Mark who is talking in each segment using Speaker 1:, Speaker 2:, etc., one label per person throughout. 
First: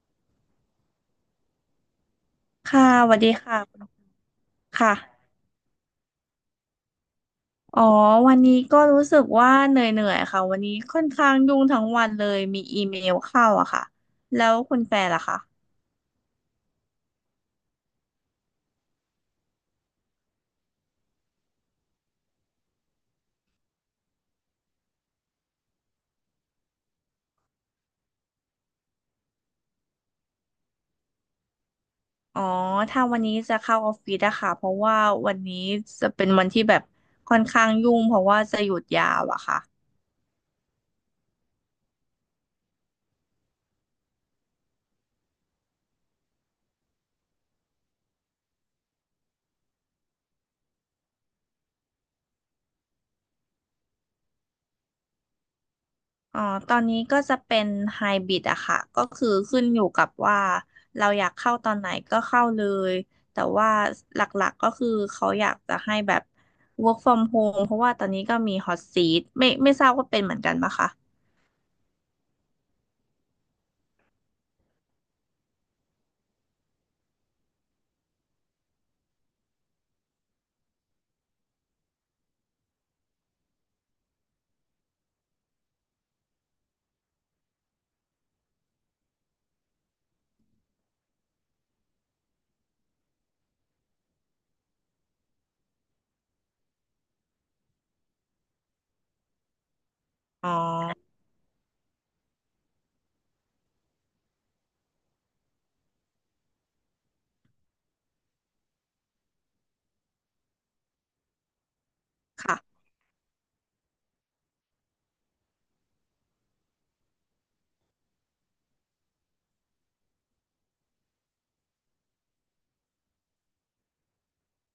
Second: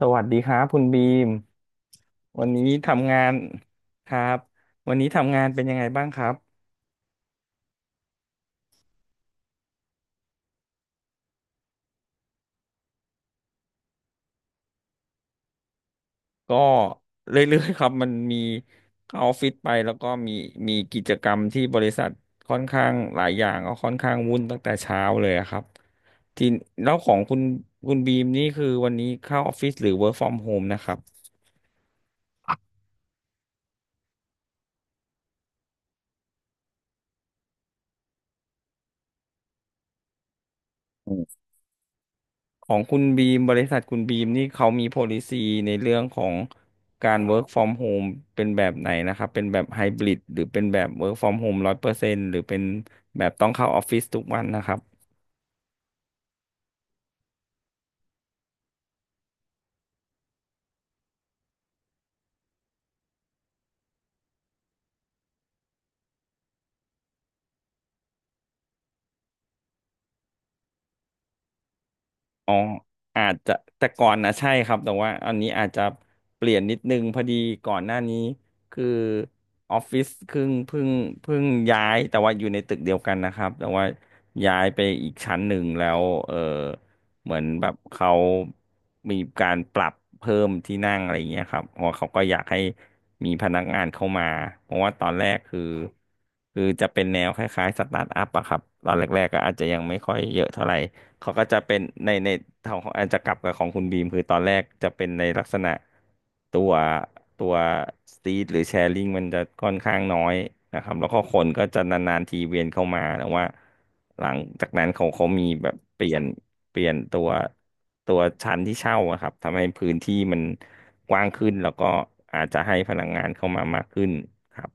Speaker 1: สวัสดีครับคุณบีมวันนี้
Speaker 2: ค่ะส
Speaker 1: ทำ
Speaker 2: วั
Speaker 1: งา
Speaker 2: สดี
Speaker 1: น
Speaker 2: ค่ะคุณ
Speaker 1: ครับ
Speaker 2: ค
Speaker 1: วันนี้
Speaker 2: ่ะ
Speaker 1: ทำงานเป็นยังไงบ้างครับ
Speaker 2: อ๋อวันนี้ก็รู้สึกว่าเหนื่อยๆค่ะ วันนี้ค่อนข้างยุ่งทั้งวันเลยมีอีเมลเข้าอะค่ะแล้วคุณแฟนล่ะคะ
Speaker 1: ก็เรื่อยๆครับมันมีเข้าออฟฟิศไปแล้วก็มีกิจกรรมที่บริษัทค่อนข้างหลายอย่างก็ค่อนข้างวุ่นตั้งแต่เช้าเลยอะครับทีแล้วของคุณคุณบีมนี่คือวันนี้เข้าออฟฟิศหรือ work from home นะครับ
Speaker 2: อ๋อถ้าวันนี้จะเข้าออฟฟิศอะค่ะเพราะว่าวันนี้จะเป็นวันที่แบบค่อนข้างยุ่งเพราะว่าจะหยุดยาวอะค่ะ
Speaker 1: ของคุณบีมบริษัทคุณบีมนี่เขามี policy ในเรื่องของการ work from home เป็นแบบไหนนะครับเป็นแบบ hybrid หรือเป็นแบบ work from home 100%หรือเป็นแบบต้องเข้าออฟฟิศทุกวันนะครับ
Speaker 2: อ๋อ ตอนนี้ก็จะเป็นไฮบริดอะค่ะ ก็คือขึ้นอยู่กับว่าเราอยากเข้าตอนไหนก็เข้าเลย แต่ว่าหลักๆก็คือเขาอยากจะให้แบบ work from home เพราะว่าตอนนี้ก็มี hot seat ไม่ทราบว่าเป็นเหมือนกันปะคะ
Speaker 1: อ๋ออาจจะแต่ก่อนนะใช่ครับแต่ว่าอันนี้อาจจะเปลี่ยนนิดนึงพอดีก่อนหน้านี้คือออฟฟิศเพิ่งย้ายแต่ว่าอยู่ในตึกเดียวกันนะครับแต่ว่าย้ายไปอีกชั้นหนึ่งแล้วเหมือนแบบเขามีการปรับเพิ่มที่นั่งอะไรอย่างเงี้ยครับเพราะว่าเขาก็อยากให้มีพนักงานเข้ามาเพราะว่าตอนแรกคือจะเป็นแนวคล้ายๆสตาร์ทอัพอะครับตอนแรกๆก็อาจจะยังไม่ค่อยเย
Speaker 2: อ๋
Speaker 1: อะ
Speaker 2: อ
Speaker 1: เท่าไหร่ เขาก็จะเป็นในทางของแอนจะกลับกับของคุณบีมคือตอนแรกจะเป็นในลักษณะตัวตัวสตรีทหรือแชร์ลิงมันจะค่อนข้างน้อยนะครับแล้วก็คนก็จะนานๆทีเวียนเข้า
Speaker 2: ค่ะ
Speaker 1: มาแต่ว่าหลังจากนั้นเขามีแบบเปลี่ยนตัวชั้นที่เช่าอะครับทำให้พื้นที่มันกว้างขึ้นแล้วก็อาจจะให้พนักงานเข้ามามากขึ้นครับ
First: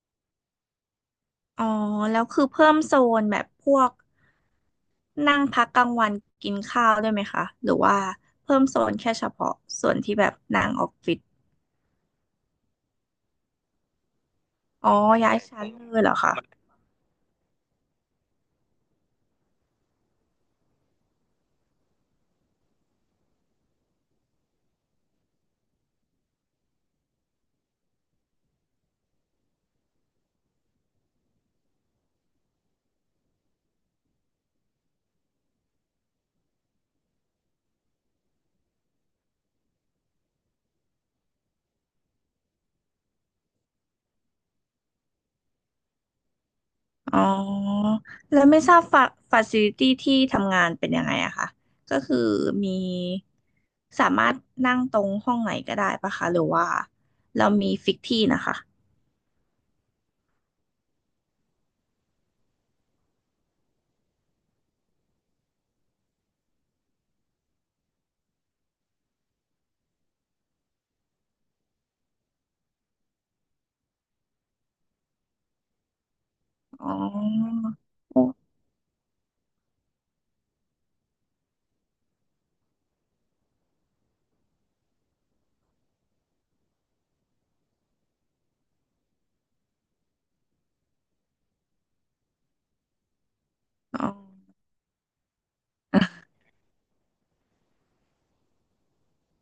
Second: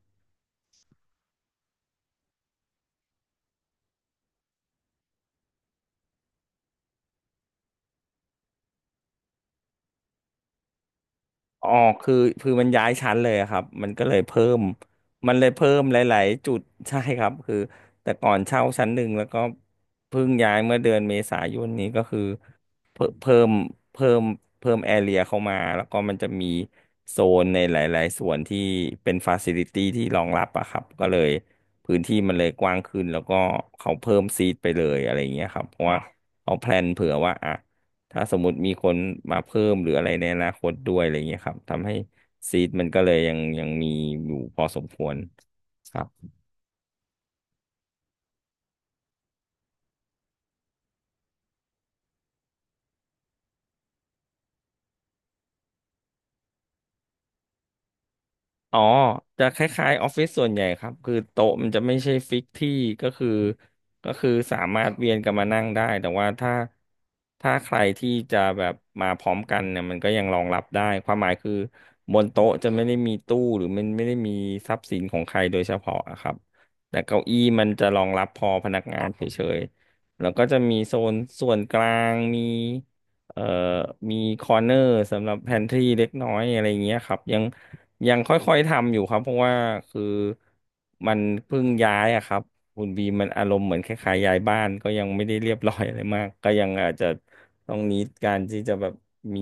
Speaker 2: อ๋อ แล้วคือเพิ่มโซนแบบพวกนั่งพักกลางวันกินข้าวด้วยไหมคะ หรือว่าเพิ่มโซนแค่เฉพาะส่วนที่แบบนั่งออฟฟิศ
Speaker 1: อ๋อคือคือมันย้ายชั้นเลยอะครับมันก็เลยเพิ่ม
Speaker 2: อ๋อ
Speaker 1: มั
Speaker 2: ย้า
Speaker 1: น
Speaker 2: ย
Speaker 1: เลย
Speaker 2: ชั้น
Speaker 1: เพิ่มห
Speaker 2: เลยเหรอ
Speaker 1: ลาย
Speaker 2: คะ
Speaker 1: ๆจุด ใช่ครับคือแต่ก่อนเช่าชั้นหนึ่งแล้วก็เพิ่งย้ายเมื่อเดือนเมษายนนี้ก็คือเพิ่มเพิ่มเพิ่มเพิ่มแอเรียเข้ามาแล้วก็มันจะมีโซนในหลายๆส่วนที่เป็นฟาซิลิตี้ที่รองรับอะครับก็เลยพื้นที่มันเลยกว้างขึ้นแล้วก็เขาเพิ่มซีทไปเลยอะไรอย่างเงี้ยครับเพราะว่าเขาแพลนเผื่อว่าอ่ะ ถ้าสมมติมีคนมาเพิ่มหรืออะไรในอนาคตด้วยอะไรเงี้ยครับทำให้ซีดมันก็เลยยังมีอยู่พอสมควรครับ
Speaker 2: อ๋อแล้วไม่ทราบฟาซิลิตี้ที่ทำงานเป็นยังไงอะคะก็คือมีสามารถนั่งตรงห้องไหนก็ได้ปะคะหรือว่าเรามีฟิกที่นะคะ
Speaker 1: อ๋อจะคล้ายๆออฟฟิศส่วนใหญ่ครับคือโต๊ะมันจะไม่ใช่ฟิกที่ก็คือก็คือสามารถเวียนกันมานั่งได้แต่ว่าถ้าใครที่จะแบบมาพร้อมกันเนี่ยมันก็ยังรองรับได้ความหมายคือบนโต๊ะจะไม่ได้มีตู้หรือมันไม่ได้มีทรัพย์สินของใครโดยเฉพาะอะครับ
Speaker 2: อ๋
Speaker 1: แต่เก้าอี้
Speaker 2: อ
Speaker 1: มันจะรองรั
Speaker 2: โอ้
Speaker 1: บพอพนักงานเฉยๆแล้วก็จะมีโซนส่วนกลางมีเอ่อมีคอร์เนอร์สำหรับแพนทรีเล็กน้อยอะไรเงี้ยครับยัง ยังค่อยๆทำอยู่ครับเพราะว่าคือมันเพิ่งย้ายอะครับคุณบีมันอารมณ์เหมือนค
Speaker 2: อ๋อ
Speaker 1: ล้ายๆย้ายบ้านก็ยังไม่ได้เรียบร้อยอะไรมากก็ยังอาจจะต้องนิดการที่จะแบบมี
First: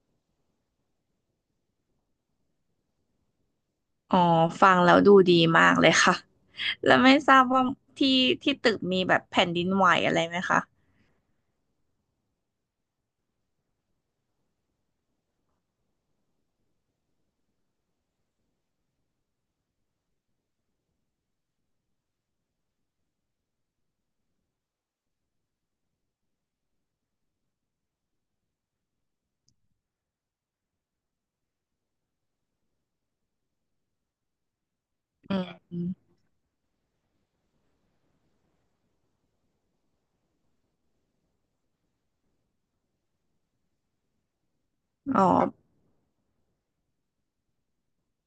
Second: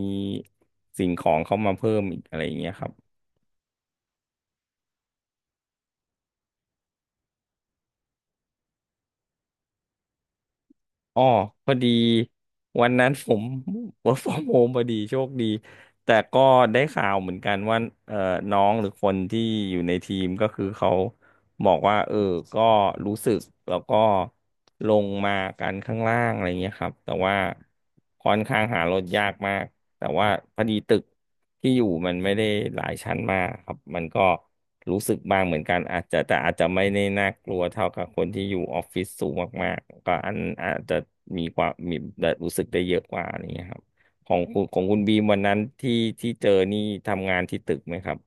Speaker 1: สิ่งของเข้ามาเพิ่มอีกอะไรอย่างเงี้ยครับ
Speaker 2: อ๋อฟังแล้วดูดีมากเลยค่ะแล้วไม่ทราบว่าที่ที่ตึกมีแบบแผ่นดินไหวอะไรไหมคะ
Speaker 1: อ๋อพอดีวันนั้นผม work from home พอดีโชคดีแต่ก็ได้ข่าวเหมือนกันว่าเอ่อน้องหรือคนที่อยู่ในทีมก็คือเขาบอกว่าก็รู้สึกแล้วก็ลงมากันข้างล่างอะไรเงี้ยครับแต่ว่าค่อนข้างหารถยากมาก แต่ว่าพอดีตึกที่อยู่มันไม่ได้หลายชั้นมากครับมันก็รู้สึก
Speaker 2: อื
Speaker 1: บ้างเหมือนกัน
Speaker 2: ม
Speaker 1: อาจจะแต่อาจจะไม่ได้น่ากลัวเท่ากับคนที่อยู่ออฟฟิศสูงมากๆก็อันอาจจะมีความมีรู้สึกได้เยอะกว่านี้ยครับของคุณบี
Speaker 2: อ๋อ
Speaker 1: มวันนั้นที่เจอนี่ทำงานที่ตึกไหมครับ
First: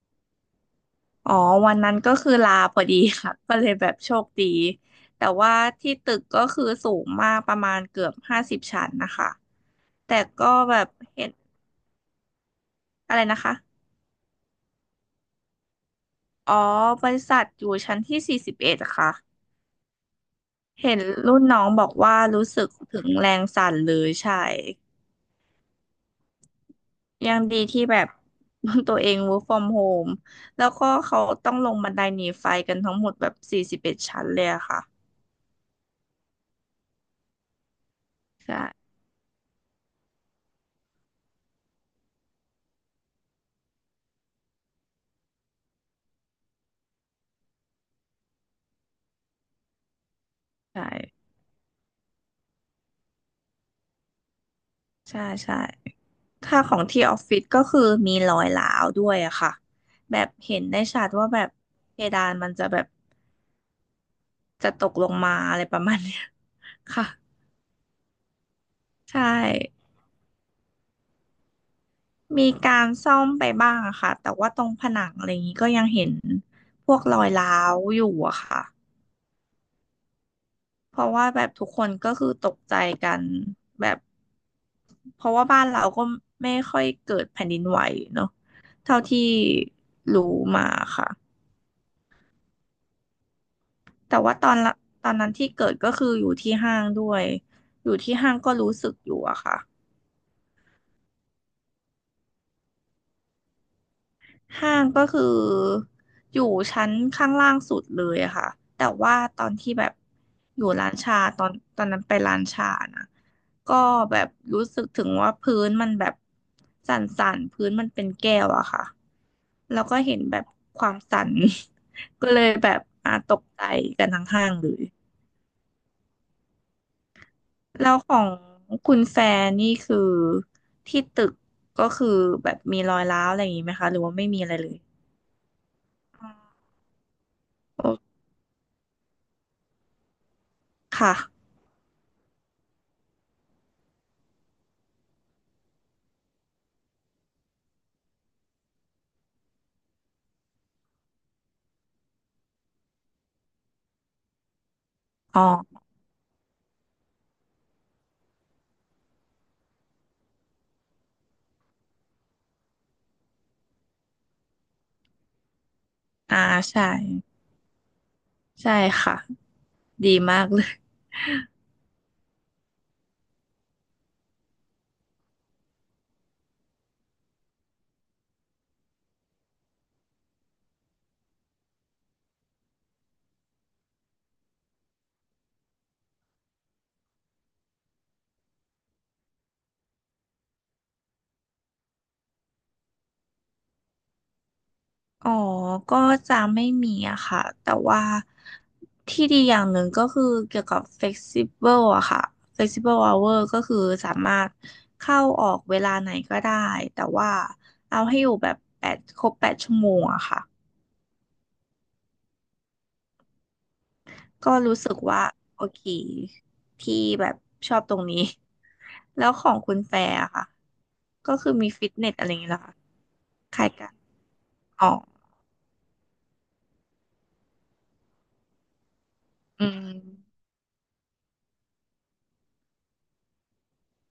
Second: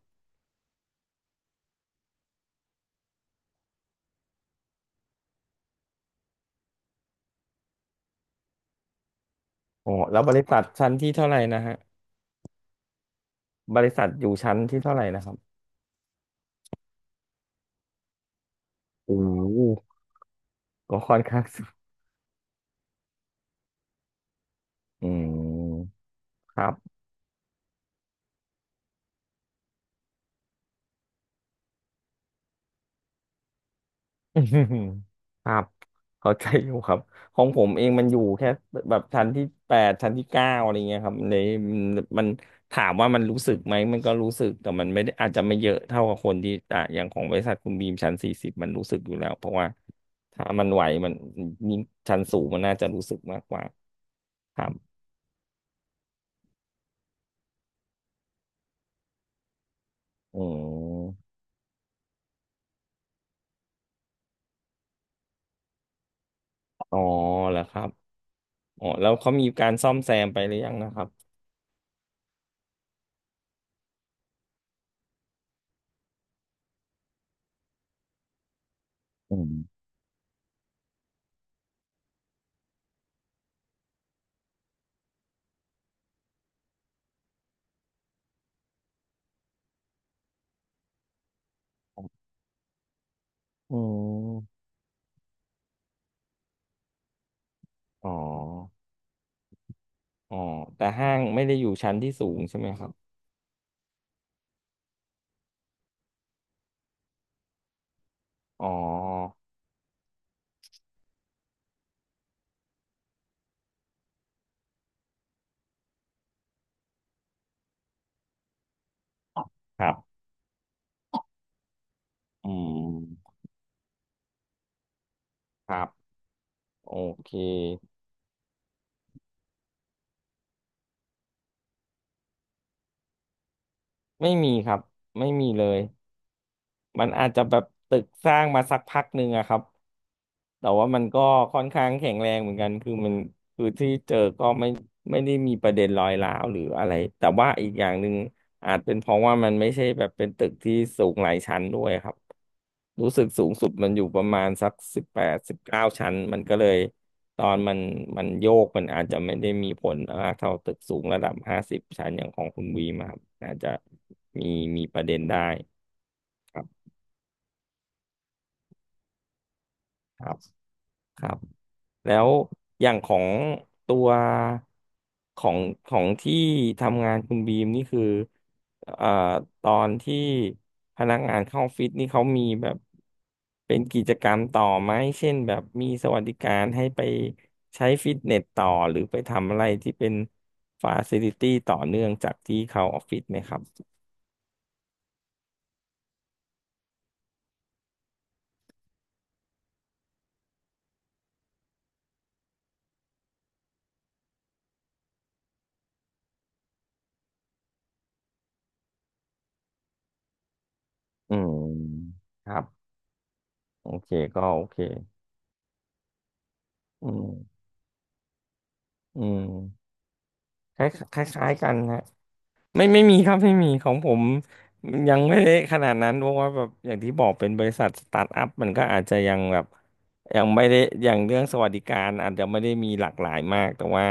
Speaker 2: อ๋อวันนั้นก็คือลาพอดีค่ะ ก็เลยแบบโชคดีแต่ว่าที่ตึกก็คือสูงมากประมาณเกือบ50ชั้นนะคะ
Speaker 1: อ๋อแล้
Speaker 2: แต่
Speaker 1: วบริ
Speaker 2: ก็
Speaker 1: ษัท
Speaker 2: แบบ
Speaker 1: ชั้นที่
Speaker 2: เห็
Speaker 1: เท่า
Speaker 2: น
Speaker 1: ไหร่นะฮะ
Speaker 2: อะไรนะคะ
Speaker 1: บริษัทอยู่ชั้นที่เท่าไหร่นะครับ
Speaker 2: อ๋อบริษัทอยู่ชั้นที่สี่สิบเอ็ดค่ะ
Speaker 1: โอ้โห
Speaker 2: เห็
Speaker 1: ก็
Speaker 2: น
Speaker 1: ค่อน
Speaker 2: รุ่
Speaker 1: ข้า
Speaker 2: น
Speaker 1: ง
Speaker 2: น้
Speaker 1: สู
Speaker 2: อง
Speaker 1: ง
Speaker 2: บอกว่ารู้สึกถึงแรงสั่นเลยใช่
Speaker 1: อืมครับ
Speaker 2: ยังดีที่แบบ ตัวเอง work from home แล้วก็เขาต้องลงบันไดหนีไฟกันทั้งหมดแบบสี่สิบเอ็ดชั้น
Speaker 1: อื
Speaker 2: เลยอะ
Speaker 1: ม
Speaker 2: ค่ะ
Speaker 1: ครับเข้าใจอยู่ครับของผมเองมันอยู่แค่
Speaker 2: ใช่
Speaker 1: แบบชั้นที่แปดชั้นที่เก้าอะไรเงี้ยครับเลยมัมันถามว่ามันรู้สึกไหมมันก็รู้สึกแต่มันไม่ได้อาจจะไม่เยอะเท่ากับคนที่อ่ะอย่างของบริษัทคุณบีมชั้น 40มันรู้สึกอยู่แล้วเพราะว่าถ้ามันไห
Speaker 2: ใช่
Speaker 1: วมันยิ่งชั้นสูงมันน่าจะรู้สึกมากกว่าครับ
Speaker 2: ใช่ใช่ ค่าของที่ออฟฟิศก็คือมีรอยร้าวด้วยอะค่ะแบบ
Speaker 1: อื
Speaker 2: เห็นได้ชัดว่า
Speaker 1: ม
Speaker 2: แบบเพดานมันจะแบบจะตกลงมาอะไรประมาณเนี้ย
Speaker 1: อ๋ อ
Speaker 2: ค่ะ
Speaker 1: แล้วครับอ๋อแล้ว
Speaker 2: ใช่
Speaker 1: เขามีการซ่อมแซมไปหรือยังนะครับ
Speaker 2: มีการซ่อมไปบ้างอะค่ะแต่ว่าตรงผนังอะไรอย่างนี้ก็ยังเห็นพวกรอยร้าวอยู่อะค่ะ
Speaker 1: อืม
Speaker 2: เพราะว่าแบบทุกคนก็คือตกใจกันแบบเพราะว่าบ้านเราก็ไม่ค่อยเกิดแผ่นดินไหวเนาะเท่าที่รู้มาค่ะ
Speaker 1: อื
Speaker 2: แต่ว่า
Speaker 1: ม
Speaker 2: ตอนนั้นที่เกิดก็คืออยู่ที่ห้างด้วยอยู่
Speaker 1: อ๋อ
Speaker 2: ที่ห้างก็รู้สึกอยู่อะค่ะ
Speaker 1: อ๋อ แต่ห้างไม่ได้อยู่ชั้นที่สูงใช่ไหมครับ
Speaker 2: ห้างก็คืออยู่ชั้นข้างล่างสุดเลยอะค่ะ
Speaker 1: อ๋อ
Speaker 2: แต่ว่าตอนที่แบบอยู่ร้านชาตอนนั้นไปร้านชานะก็แบบรู้สึกถึงว่าพื้นมันแบบสั่นๆพื้นมันเป็นแก้วอะค่ะแล้
Speaker 1: ค
Speaker 2: ว
Speaker 1: รั
Speaker 2: ก็เห็
Speaker 1: บ
Speaker 2: นแบบความสั่น ก็เล
Speaker 1: อื
Speaker 2: ยแบบอ่ะต
Speaker 1: ม
Speaker 2: กใจกันทั้งห้างเลย
Speaker 1: ครับ โอเค
Speaker 2: แล้วของคุณแฟนนี่คือที่ตึกก็คือแบบมีรอยร้าวอะไรอย่างนี้ไหมคะหรือว่าไม่
Speaker 1: ไม่
Speaker 2: มี
Speaker 1: มี
Speaker 2: อะไร
Speaker 1: ค
Speaker 2: เล
Speaker 1: รั
Speaker 2: ย
Speaker 1: บ ไม่มีเลย
Speaker 2: อ๋อ
Speaker 1: มันอาจจะแบบตึ
Speaker 2: โอ
Speaker 1: กสร้างมาสักพักหนึ่งอะครับ แต่ว่ามัน
Speaker 2: ค่ะ
Speaker 1: ก็ค่อนข้างแข็งแรงเหมือนกัน คือที่เจอก็ไม่ได้มีประเด็นรอยร้าวหรืออะไร แต่ว่าอีกอย่างหนึ่งอาจเป็นเพราะว่ามันไม่ใช่แบบเป็นตึกที่สูงหลายชั้นด้วยครับรู้สึกสูงสุดมันอยู่ประมาณสักสิบแปด
Speaker 2: อ๋
Speaker 1: สิบ
Speaker 2: อ
Speaker 1: เก้าชั้นมันก็เลยตอนมันโยกมันอาจจะไม่ได้มีผลมากเท่าตึกสูงระดับ50ชั้นอย่างของคุณวีมาครับอาจจะมีมีประเด็นได้
Speaker 2: อ่า
Speaker 1: ครั
Speaker 2: ใช่
Speaker 1: บ
Speaker 2: ใช่ค่ะดี
Speaker 1: ครับ
Speaker 2: มากเลย
Speaker 1: ครับแล้วอย่างของตัวของของที่ทำงานคุณบีมนี่คือเอ่อตอนที่พนักงานเข้าออฟฟิศนี่เขามีแบบเป็นกิจกรรมต่อไหมเช่นแบบมีสวัสดิการให้ไปใช้ฟิตเนสต่อหรือไปทำอะไรที่เป็นฟาซิลิตี้ต่อเนื่องจากที่เขาออฟฟิศไหมครับ
Speaker 2: อ๋อก็จะไม่มีอะค่ะแต่ว่าที่ดีอย่างหนึ่งก็คือเกี่ยวกับ flexible อะค่ะ flexible hour ก็คือสามารถเข้าออกเวลาไหนก็ได้แต่ว่าเอาให้อยู่แบบแปดครบ8 ชั่วโมงอะค่ะ
Speaker 1: อืมครับโอเคก็
Speaker 2: ก็
Speaker 1: โอเค
Speaker 2: รู้สึกว่าโอเคที่
Speaker 1: อื
Speaker 2: แบบ
Speaker 1: ม
Speaker 2: ชอบตรงนี้
Speaker 1: อื
Speaker 2: แล้วของคุณ
Speaker 1: ม
Speaker 2: แฟร์อะค่ะ
Speaker 1: คล้ายค
Speaker 2: ก็
Speaker 1: ล้า
Speaker 2: คื
Speaker 1: ย
Speaker 2: อ
Speaker 1: ๆกั
Speaker 2: มี
Speaker 1: น
Speaker 2: ฟิต
Speaker 1: ฮะ
Speaker 2: เนสอะไรอย่างเงี้ยเหรอคะ
Speaker 1: ไม่มีครับไม่
Speaker 2: คล้า
Speaker 1: มี
Speaker 2: ย
Speaker 1: ข
Speaker 2: กั
Speaker 1: อ
Speaker 2: น
Speaker 1: งผม
Speaker 2: อ๋อ
Speaker 1: ยังไม่ได้ขนาดนั้นเพราะว่าแบบอย่างที่บอกเป็นบริษัทสตาร์ทอัพมันก็อาจจะยังแบ
Speaker 2: อื
Speaker 1: บ
Speaker 2: ม
Speaker 1: ยังไม่ได้อย่างเรื่องสวัสดิการอาจจะไม่ได้มีหลากหลายมากแต่ว่า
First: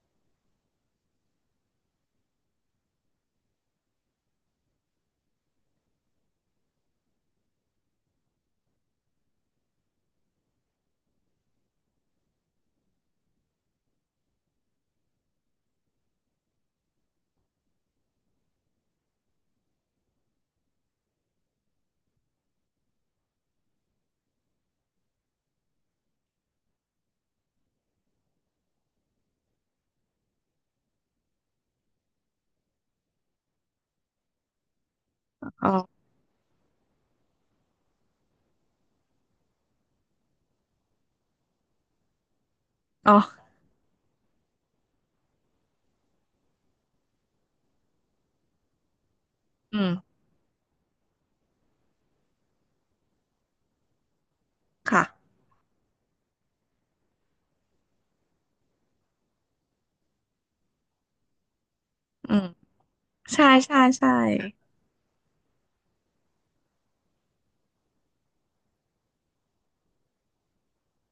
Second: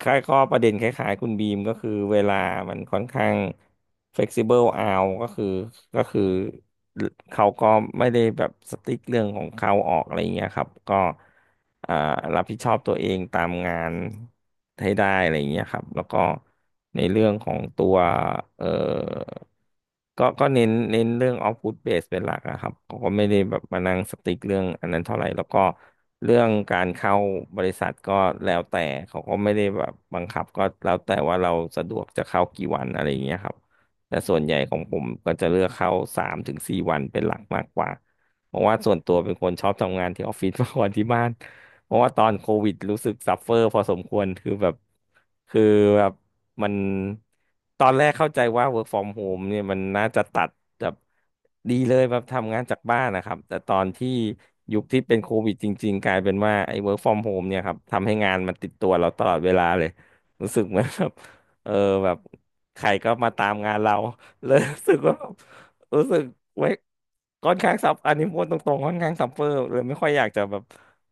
Speaker 1: ค่ายข้อประเด็นคล้ายๆคุณบีมก็คือเวลามันค่อนข้าง flexible out ก็คือเขาก็ไม่ได้แบบสติ๊กเรื่องของเขาออกอะไรอย่างเงี้ยครับก็อ่ารับผิดชอบตัวเองตามงานให้ได้อะไรอย่างเงี้ยครับแล้วก็ในเรื่องของตัวเอ่อ ก็เน้นเรื่องออฟฟู t เบสเป็นหลักอะครับเขาก็ไม่ได้แบบมานั่งสติ๊กเรื่องอันนั้นเท่าไหร่แล้วก็เรื่องการเข้าบริษัทก็แล้วแต่เขาก็ไม่ได้แบบบังคับก็แล้วแต่ว่าเราสะดวกจะเข้ากี่วันอะไรอย่างเงี้ยครับแต่ส่วนใหญ่ของผมก็จะเลือ
Speaker 2: อ๋
Speaker 1: กเข้า
Speaker 2: อ
Speaker 1: 3 ถึง 4วันเป็นหลักมากกว่าเพราะว่าส่วนตัวเป็นคนชอบทำงานที่ออฟฟิศ มากกว่าที่บ้าน เพราะว่าตอนโควิดรู้สึ
Speaker 2: อ๋
Speaker 1: ก
Speaker 2: อ
Speaker 1: ซัฟเฟอร์พอสมควรคือแบบมันตอนแรกเข้าใจว่า work from home เนี่ยมั
Speaker 2: อื
Speaker 1: น
Speaker 2: ม
Speaker 1: น่าจะตัดแบบดีเลยแบบทำงานจากบ้านนะครับแต่ตอนที่ยุคที่
Speaker 2: ค่ะ
Speaker 1: เป็นโควิดจริงๆกลายเป็นว่าไอ้ work from home เนี่ยครับทำให้งานมันติดตัวเราตลอดเวลาเลยรู้สึกเหมือนแบบ เออแบบ
Speaker 2: อืม
Speaker 1: ใครก็มา
Speaker 2: ใช่
Speaker 1: ตามงาน
Speaker 2: ใช่
Speaker 1: เรา
Speaker 2: ใช่
Speaker 1: เลยรู้สึกว่าแบบรู้สึกไว้ค่อนข้างซับอันนี้พูดตรงๆค่อนข้างซับเฟอร์เลยไม่ค่อยอยากจะแบบ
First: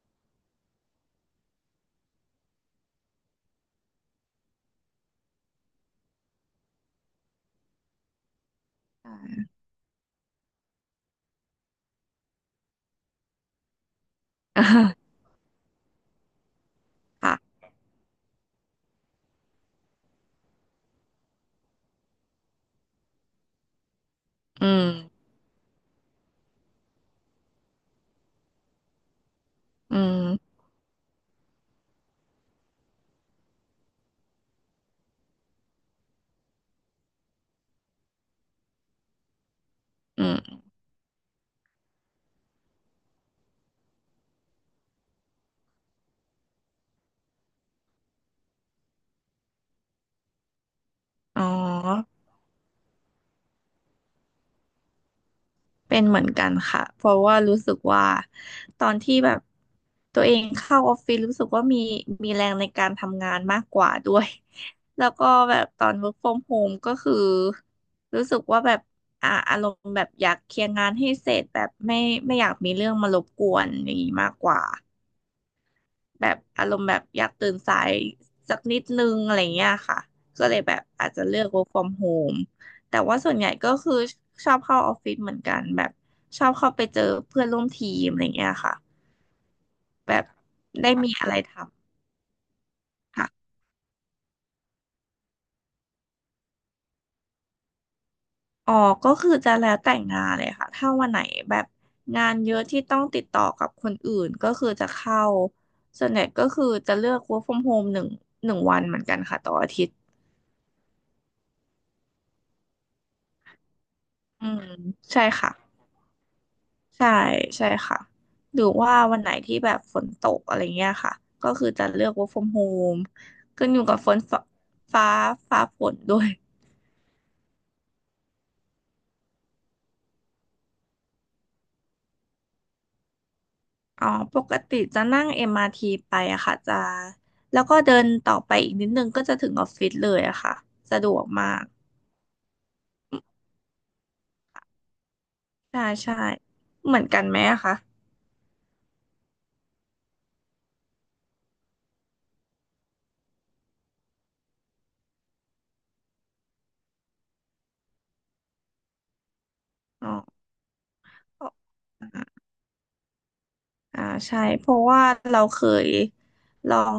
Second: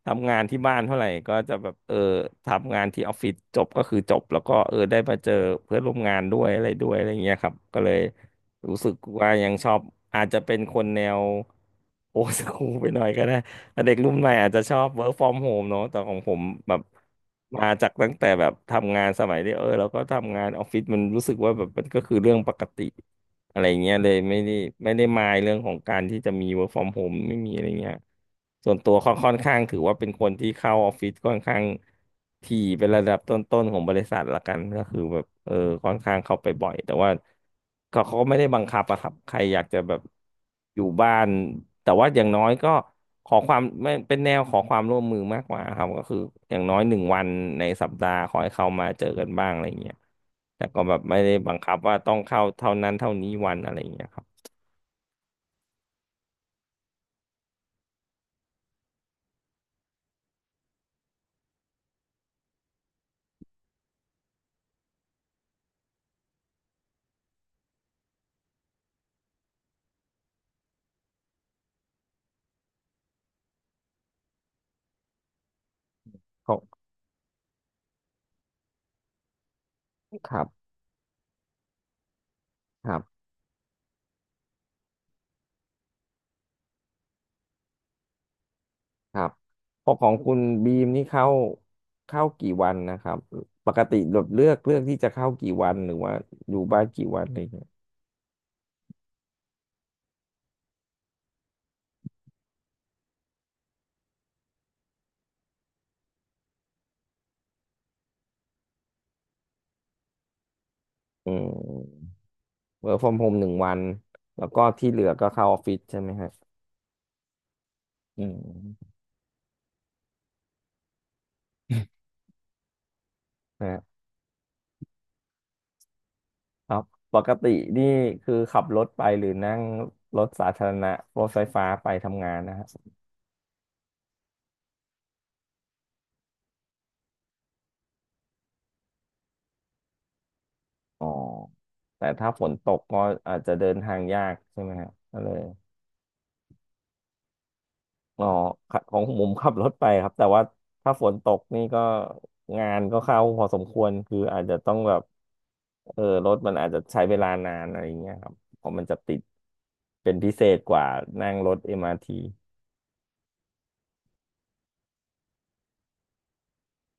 Speaker 1: ทำงานที่บ้านเท่าไหร่ก็จะแบบทำงานที่ออฟฟิศจบก็คือจบแล้วก็ได้มาเจอเพื่อนร่วมงานด้วยอะไรด้วยอะไรเงี้ยครับก็เลยรู้สึก
Speaker 2: ใช
Speaker 1: ว่า
Speaker 2: ่
Speaker 1: ยังชอบอาจจะเป็นคนแนวโอสคูลไปหน่อยก็ได้แต่เด็กรุ่นใหม่อาจจะชอบ work from home เนอะแต่ของผมแบบ
Speaker 2: ค่ะ
Speaker 1: มาจากตั้งแต่แบบทำงานสมัยที่แล้วก็ทำงานออฟฟิศมันรู้สึกว่าแบบมันก็คือเรื่องปกติ อะไรเงี้ยเลยไม่ได้
Speaker 2: อืม
Speaker 1: ไม่ได้มายเรื่องของการที่จะมี work from home ไม่มีอะไรเงี้ยส่วนตัวค่อนข้างถือว่า
Speaker 2: อื
Speaker 1: เป็นคนที่
Speaker 2: ม
Speaker 1: เข้าออฟฟิศค่อนข้างถี่เป็นระดับต้นๆของบริษัทละกันก็คือแบบค่อนข้างเข้าไปบ่อยแต่ว่าเขาก็ไม่ได้บังคับอะครับใครอยากจะแบบ
Speaker 2: อืม
Speaker 1: อยู่บ้านแต่ว่าอย่างน้อยก็ขอความไม่เป็นแนวขอความร่วมมือมากกว่าครับก็คืออย่างน้อยหนึ่งวันในสัปดาห์ขอให้เขามาเจอกันบ้างอะไรเงี้ย แต่ก็แบบไม่ได้
Speaker 2: อ๋อ
Speaker 1: บังคับว่าต้องเข้าเท่านั้นเท่านี้วันอะไรอย่างเงี้ยครับ
Speaker 2: เป็นเหมือนกันค่ะ เพราะว่ารู้สึกว่าตอนที่แบบตัวเองเข้าออฟฟิศรู้สึกว่ามีแรงในการทำงานมากกว่าด้วย แล้วก็แบบตอน work from home ก็คือรู้สึกว่าแบบอารมณ์แบบอยากเคลียร์งานให้เสร็จแบบไม่อยากมีเรื่องมารบกวนอย่างนี้มากกว่า แบบ
Speaker 1: เขา
Speaker 2: อารมณ์แบบอยากตื่นสายสักนิดนึงอะไรเงี้ยค่ะ
Speaker 1: ครั
Speaker 2: ก็
Speaker 1: บ
Speaker 2: เลยแบบอาจจะเลือก work from home
Speaker 1: ครั
Speaker 2: แต่ว่า
Speaker 1: บ
Speaker 2: ส่วนใหญ่ก็คือชอบเข้าออฟฟิศเหมือนกันแบบชอบเข้าไปเจอเพื่อนร่วมทีมอะไรเงี้ยค่ะ
Speaker 1: ครับพอขอ
Speaker 2: แบ
Speaker 1: ง
Speaker 2: บ
Speaker 1: คุณบีม
Speaker 2: ได้
Speaker 1: นี่
Speaker 2: มี
Speaker 1: เข้า
Speaker 2: อะไรท
Speaker 1: เข้ากี่วันนะครั
Speaker 2: ำ
Speaker 1: บ
Speaker 2: ค่ะ
Speaker 1: ปกติแบบเลือกที่จะเข้ากี่วันหรือว่าอยู่บ้านกี่วันอะไรอย่างเงี้ย
Speaker 2: อ๋อก็คือจะแล้วแต่งงานเลยค่ะถ้าวันไหนแบบงานเยอะที่ต้องติดต่อกับคนอื่นก็คือจะเข้าส่วนใหญ่ก็คือจะเลือก work from home หนึ่งวันเหมือนกันค่ะต่ออาทิตย์
Speaker 1: อืมเวิร์กฟอรมโฮมหนึ่งวัน แล้
Speaker 2: อื
Speaker 1: วก็
Speaker 2: ม
Speaker 1: ที่เหลือ
Speaker 2: ใช่
Speaker 1: ก็เข้า
Speaker 2: ค่ะ
Speaker 1: ออฟฟิศใช่ไหมฮะ
Speaker 2: ใช่ใช่ค่ะ
Speaker 1: อื
Speaker 2: หรือ
Speaker 1: ม
Speaker 2: ว่าวันไหนที่แบบฝนตกอะไรเงี้ยค่ะก็คือจะเลือก work from home ขึ้นอ
Speaker 1: นะ
Speaker 2: ยู่กับฝนฟ้าฟ้าฝนด้วย
Speaker 1: ครับ ปกตินี่คือขับรถไปหรือนั่งรถสาธารณะรถไฟฟ้าไปทำงานนะฮะ
Speaker 2: อ๋อปกติจะนั่ง MRT ไปอะค่ะจะแล้วก็เดินต่อไปอีกนิดนึงก็จะถึงออฟฟิศเลยอะค่ะสะ
Speaker 1: อ๋อ
Speaker 2: ดวกมาก
Speaker 1: แต่ถ้าฝนตกก็อาจจะเดินทางยากใช่ไหมฮะก็เลย
Speaker 2: ใช่ใช่เหมือนกันไหมอะคะ
Speaker 1: อ๋อครับของผมขับรถไปครับแต่ว่าถ้าฝนตกนี่ก็งานก็เข้าพอสมควรคืออาจจะต้องแบบรถมันอาจจะใช้เวลานานอะไรอย่างเงี้ยครับเพราะมันจะติดเป็นพิ
Speaker 2: อ๋
Speaker 1: เศษกว่านั่งรถเอ็มอาร์ที
Speaker 2: อ อ่าใช่เพราะว่าเราเคยลอง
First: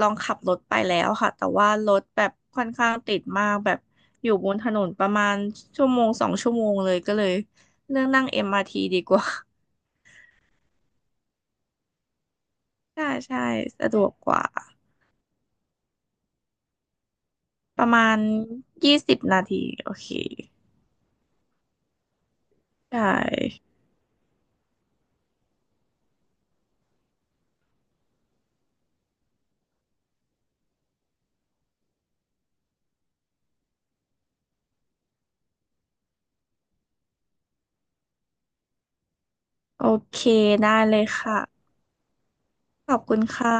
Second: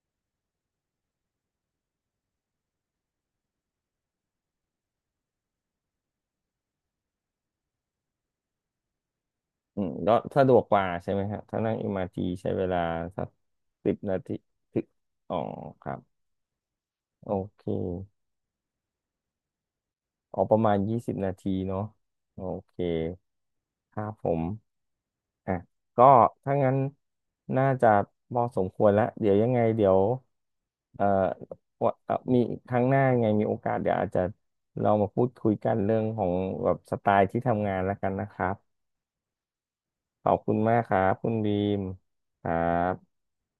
Speaker 2: ลองขับรถไปแล้วค่ะแต่ว่ารถแบบค่อนข้างติดมากแบบอยู่บนถนนประมาณชั่วโมง2 ชั่วโมงเลยก็เลยเลือกนั่ง MRT ดีกว่า
Speaker 1: อืมก็สะดวกกว่าใช่ไหมครับถ้านั่งเอ็มอาร์ทีใช้เวลา
Speaker 2: ใช่
Speaker 1: สัก
Speaker 2: ใช่สะ
Speaker 1: สิบ
Speaker 2: ดวก
Speaker 1: นา
Speaker 2: ก
Speaker 1: ที
Speaker 2: ว่า
Speaker 1: ถึงอ๋อครับโอเค
Speaker 2: ประมาณ20 นาทีโอเค
Speaker 1: อ๋อประมาณ20นาทีเนาะโอเค
Speaker 2: ได้
Speaker 1: ครับผมอ่ะก็ถ้างั้นน่าจะพอสมควรแล้วเดี๋ยวยังไงเดี๋ยวเอ่อวาเอ่อมีครั้งหน้ายังไงมีโอกาสเดี๋ยวอาจจะเรามาพูดคุยกันเรื่องของแบบสไตล์ที่ทำงานแล้วกันนะครับ
Speaker 2: โอเค
Speaker 1: ขอบคุณ
Speaker 2: ได้
Speaker 1: มากค
Speaker 2: เล
Speaker 1: รั
Speaker 2: ย
Speaker 1: บคุณ
Speaker 2: ค่ะ
Speaker 1: บีมครั
Speaker 2: ข
Speaker 1: บ
Speaker 2: อบคุณค่ะ